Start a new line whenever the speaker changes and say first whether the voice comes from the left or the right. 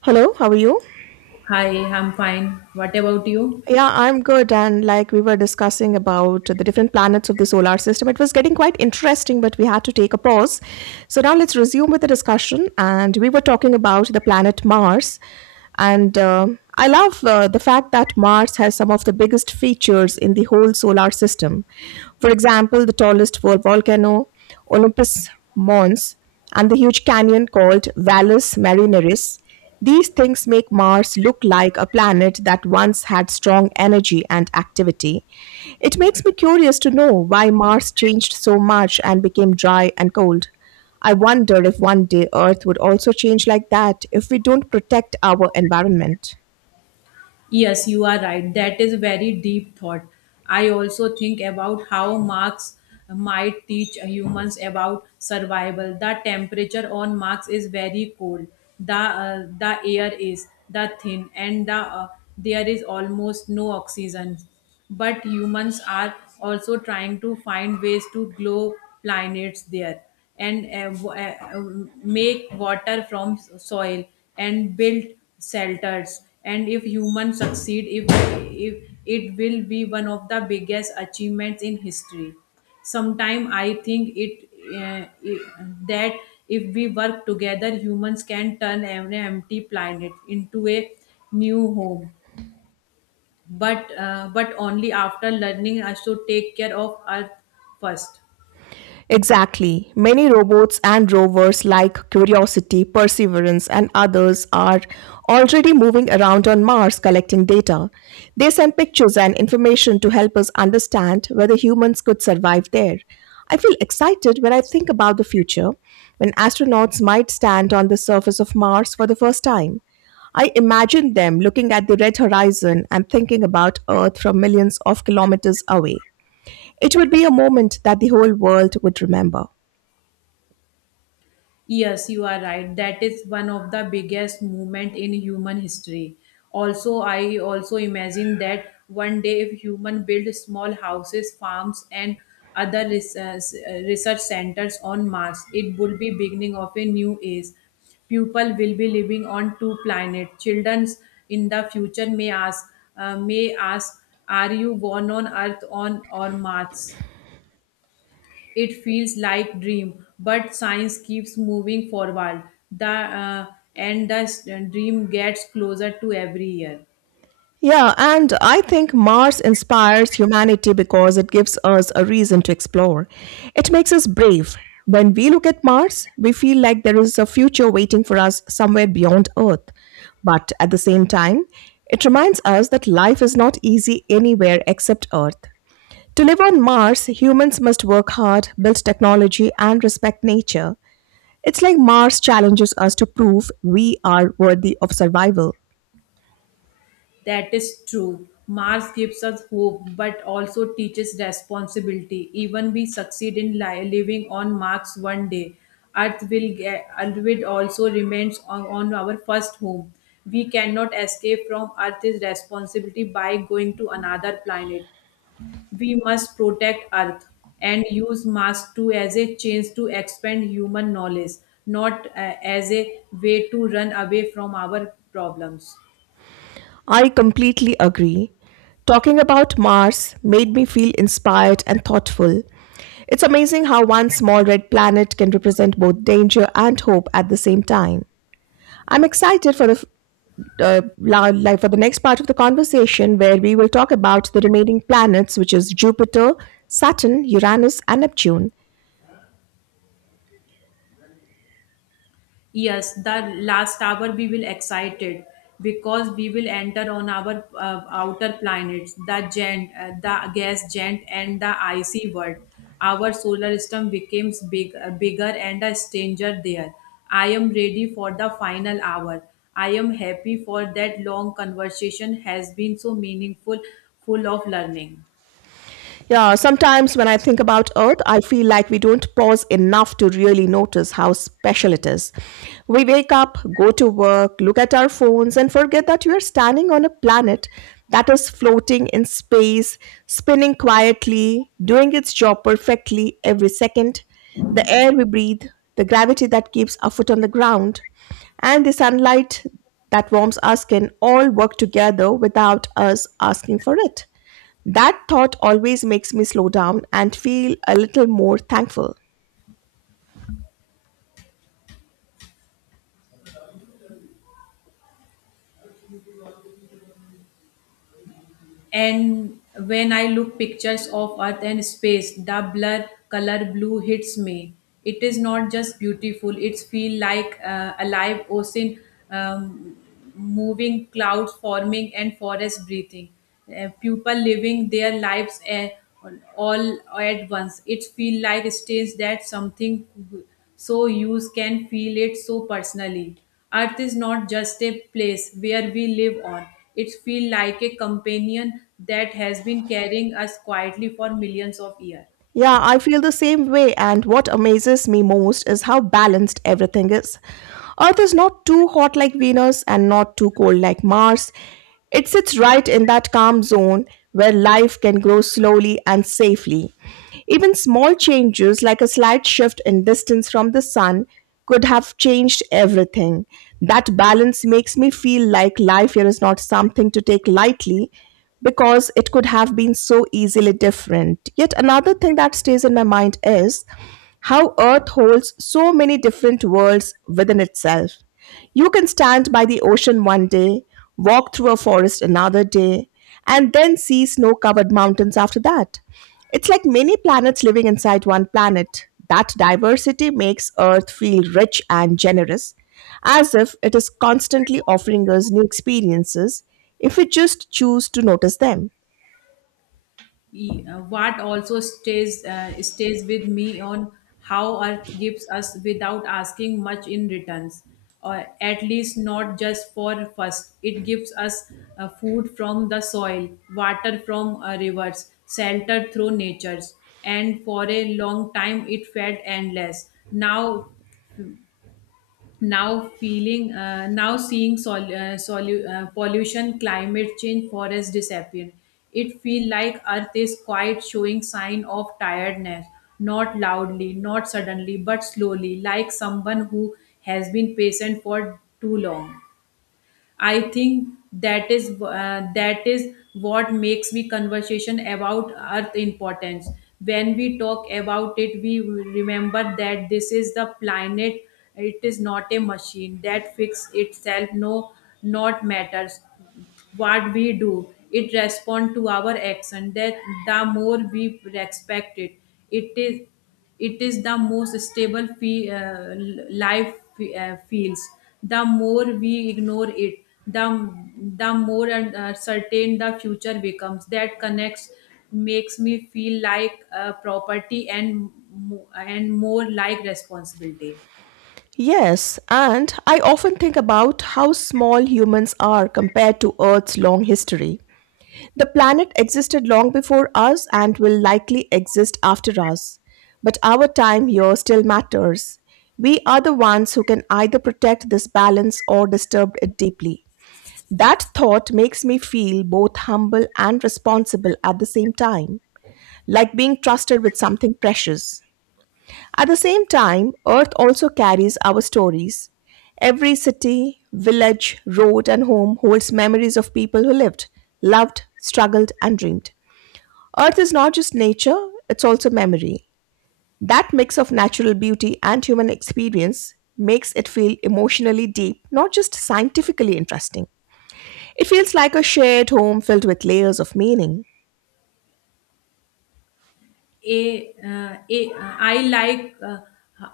right: Hello, how are you?
left: Hi, I'm fine. What about you?
right: Yeah, I'm good. And like we were discussing about the different planets of the solar system, it was getting quite interesting, but we had to take a pause. So now let's resume with the discussion. And we were talking about the planet Mars. And I love the fact that Mars has some of the biggest features in the whole solar system. For example, the tallest volcano, Olympus Mons, and the huge canyon called Valles Marineris, these things make Mars look like a planet that once had strong energy and activity. It makes me curious to know why Mars changed so much and became dry and cold. I wonder if one day Earth would also change like that if we don't protect our environment.
left: Yes, you are right. That is a very deep thought. I also think about how Marx might teach humans about survival. The temperature on Mars is very cold. The air is the thin and uh, there is almost no oxygen. But humans are also trying to find ways to grow planets there. Make water from soil and build shelters. And if humans succeed, if, it will be one of the biggest achievements in history. Sometime I think it, it that if we work together, humans can turn an empty planet into a new home. But only after learning us to take care of earth first.
right: Exactly. Many robots and rovers like Curiosity, Perseverance, and others are already moving around on Mars collecting data. They send pictures and information to help us understand whether humans could survive there. I feel excited when I think about the future, when astronauts might stand on the surface of Mars for the first time. I imagine them looking at the red horizon and thinking about Earth from millions of kilometers away. It would be a moment that the whole world would remember.
left: Yes, you are right. That is one of the biggest movement in human history. Also, I also imagine that one day if human build small houses, farms and other research centers on Mars, it would be beginning of a new age. People will be living on two planets. Children in the future may ask, are you born on Earth on or Mars? It feels like dream, but science keeps moving forward. The uh, the dream gets closer to every year.
right: Yeah, and I think Mars inspires humanity because it gives us a reason to explore. It makes us brave. When we look at Mars, we feel like there is a future waiting for us somewhere beyond Earth. But at the same time, it reminds us that life is not easy anywhere except Earth. To live on Mars, humans must work hard, build technology, and respect nature. It's like Mars challenges us to prove we are worthy of survival.
left: That is true. Mars gives us hope, but also teaches responsibility. Even we succeed in living on Mars one day, Earth will also remains on our first home. We cannot escape from Earth's responsibility by going to another planet. We must protect Earth and use mass too as a chance to expand human knowledge, not as a way to run away from our problems.
right: I completely agree. Talking about Mars made me feel inspired and thoughtful. It's amazing how one small red planet can represent both danger and hope at the same time. I'm excited for the for the next part of the conversation where we will talk about the remaining planets which is Jupiter, Saturn, Uranus and Neptune.
left: Yes, the last hour we will excited because we will enter on our outer planets, the giant, the gas giant, and the icy world. Our solar system becomes bigger and a stranger there. I am ready for the final hour. I am happy for that long conversation has been so meaningful, full of learning.
right: Yeah, sometimes when I think about Earth, I feel like we don't pause enough to really notice how special it is. We wake up, go to work, look at our phones, and forget that we are standing on a planet that is floating in space, spinning quietly, doing its job perfectly every second. The air we breathe, the gravity that keeps our foot on the ground, and the sunlight that warms our skin all work together without us asking for it. That thought always makes me slow down and feel a little more thankful.
left: And when I look pictures of Earth and space, the blur color blue hits me. It is not just beautiful; it's feel like a live ocean, um, moving clouds forming and forest breathing. People living their lives all at once. It feel like states that something so you can feel it so personally. Earth is not just a place where we live on. It feels like a companion that has been carrying us quietly for millions of years.
right: Yeah, I feel the same way, and what amazes me most is how balanced everything is. Earth is not too hot like Venus and not too cold like Mars. It sits right in that calm zone where life can grow slowly and safely. Even small changes, like a slight shift in distance from the sun, could have changed everything. That balance makes me feel like life here is not something to take lightly, because it could have been so easily different. Yet another thing that stays in my mind is how Earth holds so many different worlds within itself. You can stand by the ocean one day, walk through a forest another day, and then see snow covered mountains after that. It's like many planets living inside one planet. That diversity makes Earth feel rich and generous, as if it is constantly offering us new experiences if we just choose to notice them.
left: What also stays with me on how Earth gives us without asking much in returns, or at least not just for first. It gives us food from the soil, water from rivers, shelter through natures, and for a long time it felt endless. Now seeing pollution, climate change, forest disappear. It feel like earth is quite showing sign of tiredness, not loudly, not suddenly, but slowly, like someone who has been patient for too long. I think that is what makes the conversation about earth importance. When we talk about it, we remember that this is the planet. It is not a machine that fix itself. No, not matters what we do, it respond to our action. That the more we respect it, it is it is the most stable life feels. The more we ignore it, the the more certain the future becomes. That connects, makes me feel like a property and and more like responsibility.
right: Yes, and I often think about how small humans are compared to Earth's long history. The planet existed long before us and will likely exist after us. But our time here still matters. We are the ones who can either protect this balance or disturb it deeply. That thought makes me feel both humble and responsible at the same time, like being trusted with something precious. At the same time, Earth also carries our stories. Every city, village, road, and home holds memories of people who lived, loved, struggled, and dreamed. Earth is not just nature, it's also memory. That mix of natural beauty and human experience makes it feel emotionally deep, not just scientifically interesting. It feels like a shared home filled with layers of meaning.
left: A, a I like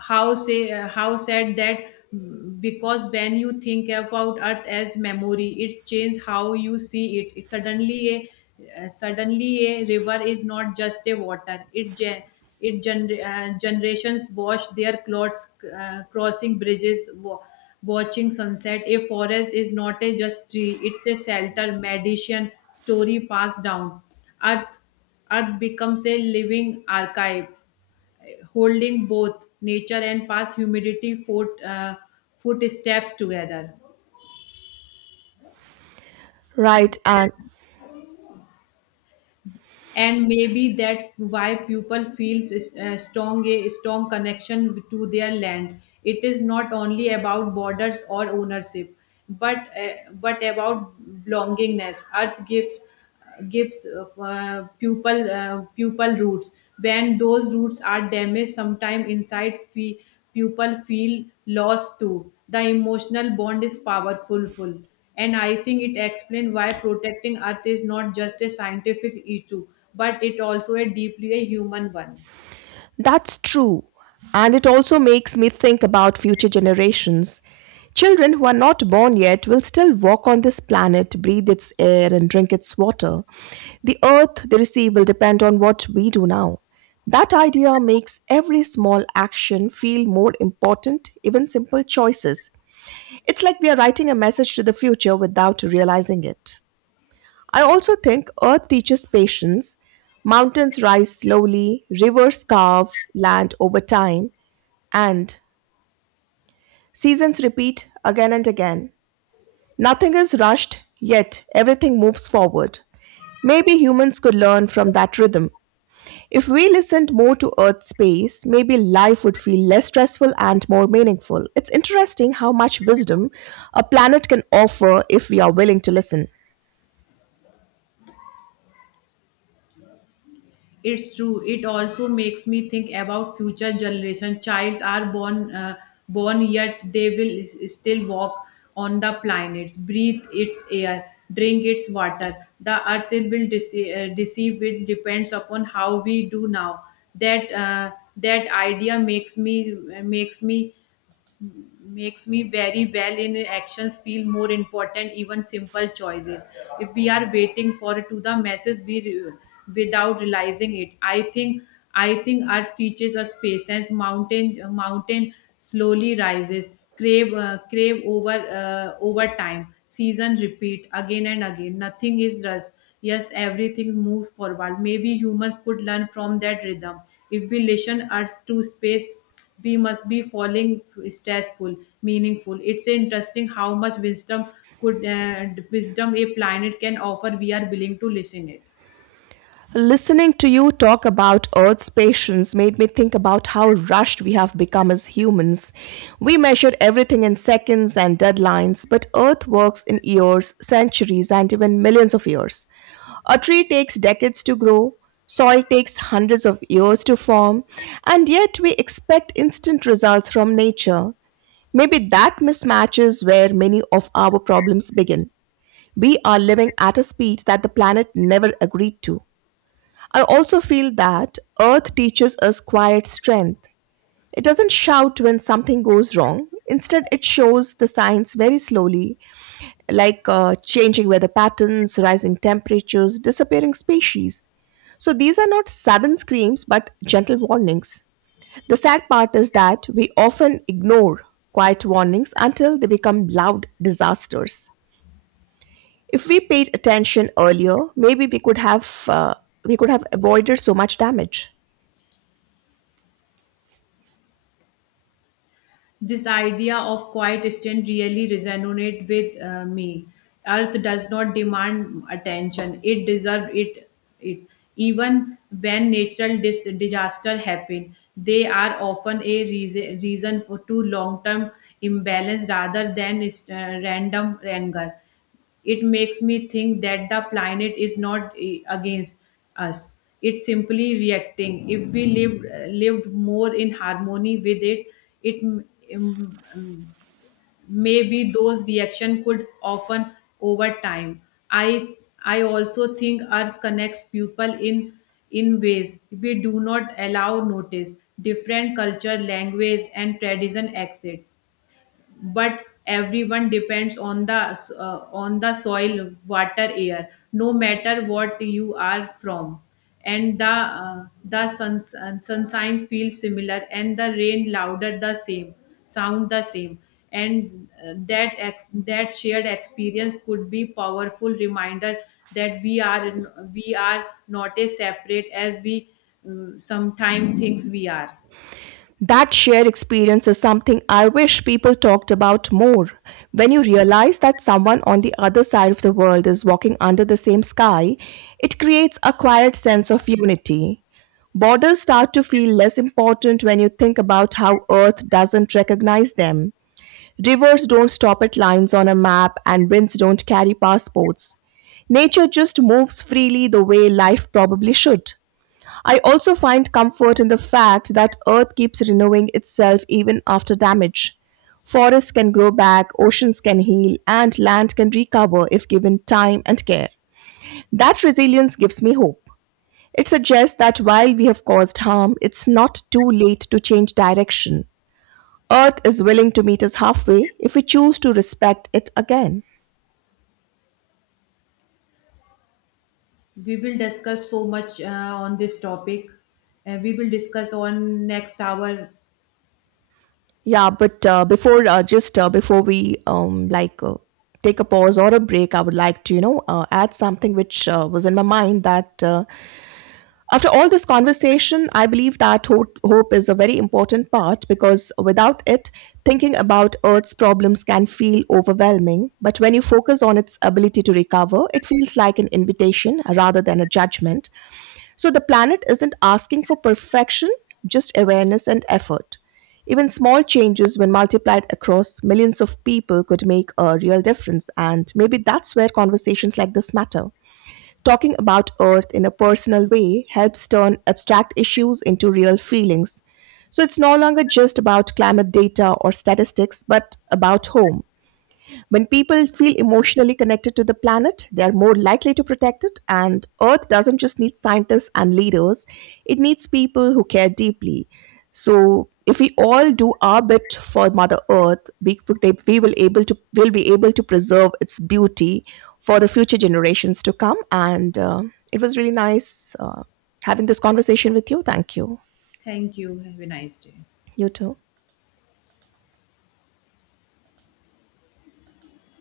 left: how say How said that. Because when you think about earth as memory, it changes how you see it. It suddenly, a suddenly a river is not just a water. It gen- it gener- Generations wash their clothes, crossing bridges, watching sunset. A forest is not a just tree. It's a shelter, medicine, story passed down. earth Earth becomes a living archive, holding both nature and past humidity footsteps together.
right: Right, and
left: And maybe that why people feels strong connection to their land. It is not only about borders or ownership, but about belongingness. Earth gives pupil roots. When those roots are damaged, people feel lost too. The emotional bond is powerful, full. And I think it explains why protecting Earth is not just a scientific issue, but it also a deeply a human one.
right: that's true. And it also makes me think about future generations. Children who are not born yet will still walk on this planet, breathe its air, and drink its water. The earth they receive will depend on what we do now. That idea makes every small action feel more important, even simple choices. It's like we are writing a message to the future without realizing it. I also think earth teaches patience. Mountains rise slowly, rivers carve land over time, and seasons repeat again and again. Nothing is rushed, yet everything moves forward. Maybe humans could learn from that rhythm. If we listened more to Earth's pace, maybe life would feel less stressful and more meaningful. It's interesting how much wisdom a planet can offer if we are willing to listen.
left: It's true. It also makes me think about future generation. Childs are born yet. They will still walk on the planets, breathe its air, drink its water. The earth will deceive. It depends upon how we do now. That uh, that idea makes me makes me very well in actions feel more important, even simple choices. If we are waiting for to the message we without realizing it. I think art teaches us patience. Mountain slowly rises, crave over time. Season repeat again and again. Nothing is rust, yes, everything moves forward. Maybe humans could learn from that rhythm. If we listen us to space, we must be following stressful, meaningful. It's interesting how much wisdom could wisdom a planet can offer, we are willing to listen it.
right: Listening to you talk about Earth's patience made me think about how rushed we have become as humans. We measure everything in seconds and deadlines, but Earth works in years, centuries, and even millions of years. A tree takes decades to grow, soil takes hundreds of years to form, and yet we expect instant results from nature. Maybe that mismatch is where many of our problems begin. We are living at a speed that the planet never agreed to. I also feel that Earth teaches us quiet strength. It doesn't shout when something goes wrong. Instead, it shows the signs very slowly, like changing weather patterns, rising temperatures, disappearing species. So, these are not sudden screams but gentle warnings. The sad part is that we often ignore quiet warnings until they become loud disasters. If we paid attention earlier, maybe we could have avoided so much damage.
left: This idea of quiet strength really resonates with me. Earth does not demand attention, it deserves it. It even when natural disaster happen, they are often a reason for to long term imbalance rather than random anger. It makes me think that the planet is not against us. It's simply reacting. If we lived more in harmony with it, it m- m- m- maybe those reaction could often over time. I I also think Earth connects people in ways we do not allow notice. Different culture, language, and tradition exist, but everyone depends on the soil, water, air, no matter what you are from. And the sunshine feels similar, and the rain louder the same, sound the same. And that shared experience could be powerful reminder that we are not as separate as we sometimes thinks we are.
right: That shared experience is something I wish people talked about more. When you realize that someone on the other side of the world is walking under the same sky, it creates a quiet sense of unity. Borders start to feel less important when you think about how Earth doesn't recognize them. Rivers don't stop at lines on a map, and winds don't carry passports. Nature just moves freely the way life probably should. I also find comfort in the fact that Earth keeps renewing itself even after damage. Forests can grow back, oceans can heal, and land can recover if given time and care. That resilience gives me hope. It suggests that while we have caused harm, it's not too late to change direction. Earth is willing to meet us halfway if we choose to respect it again.
left: We will discuss so much on this topic. We will discuss on next hour.
right: Yeah, but before just before we like take a pause or a break, I would like to add something which was in my mind that After all this conversation, I believe that hope is a very important part because without it, thinking about Earth's problems can feel overwhelming. But when you focus on its ability to recover, it feels like an invitation rather than a judgment. So the planet isn't asking for perfection, just awareness and effort. Even small changes, when multiplied across millions of people, could make a real difference. And maybe that's where conversations like this matter. Talking about Earth in a personal way helps turn abstract issues into real feelings. So it's no longer just about climate data or statistics, but about home when people feel emotionally connected to the planet, they are more likely to protect it. And Earth doesn't just need scientists and leaders, it needs people who care deeply. So, if we all do our bit for Mother Earth, we will able to will be able to preserve its beauty for the future generations to come. And it was really nice having this conversation with you. Thank you.
left: Thank you. Have a nice day.
right: You too.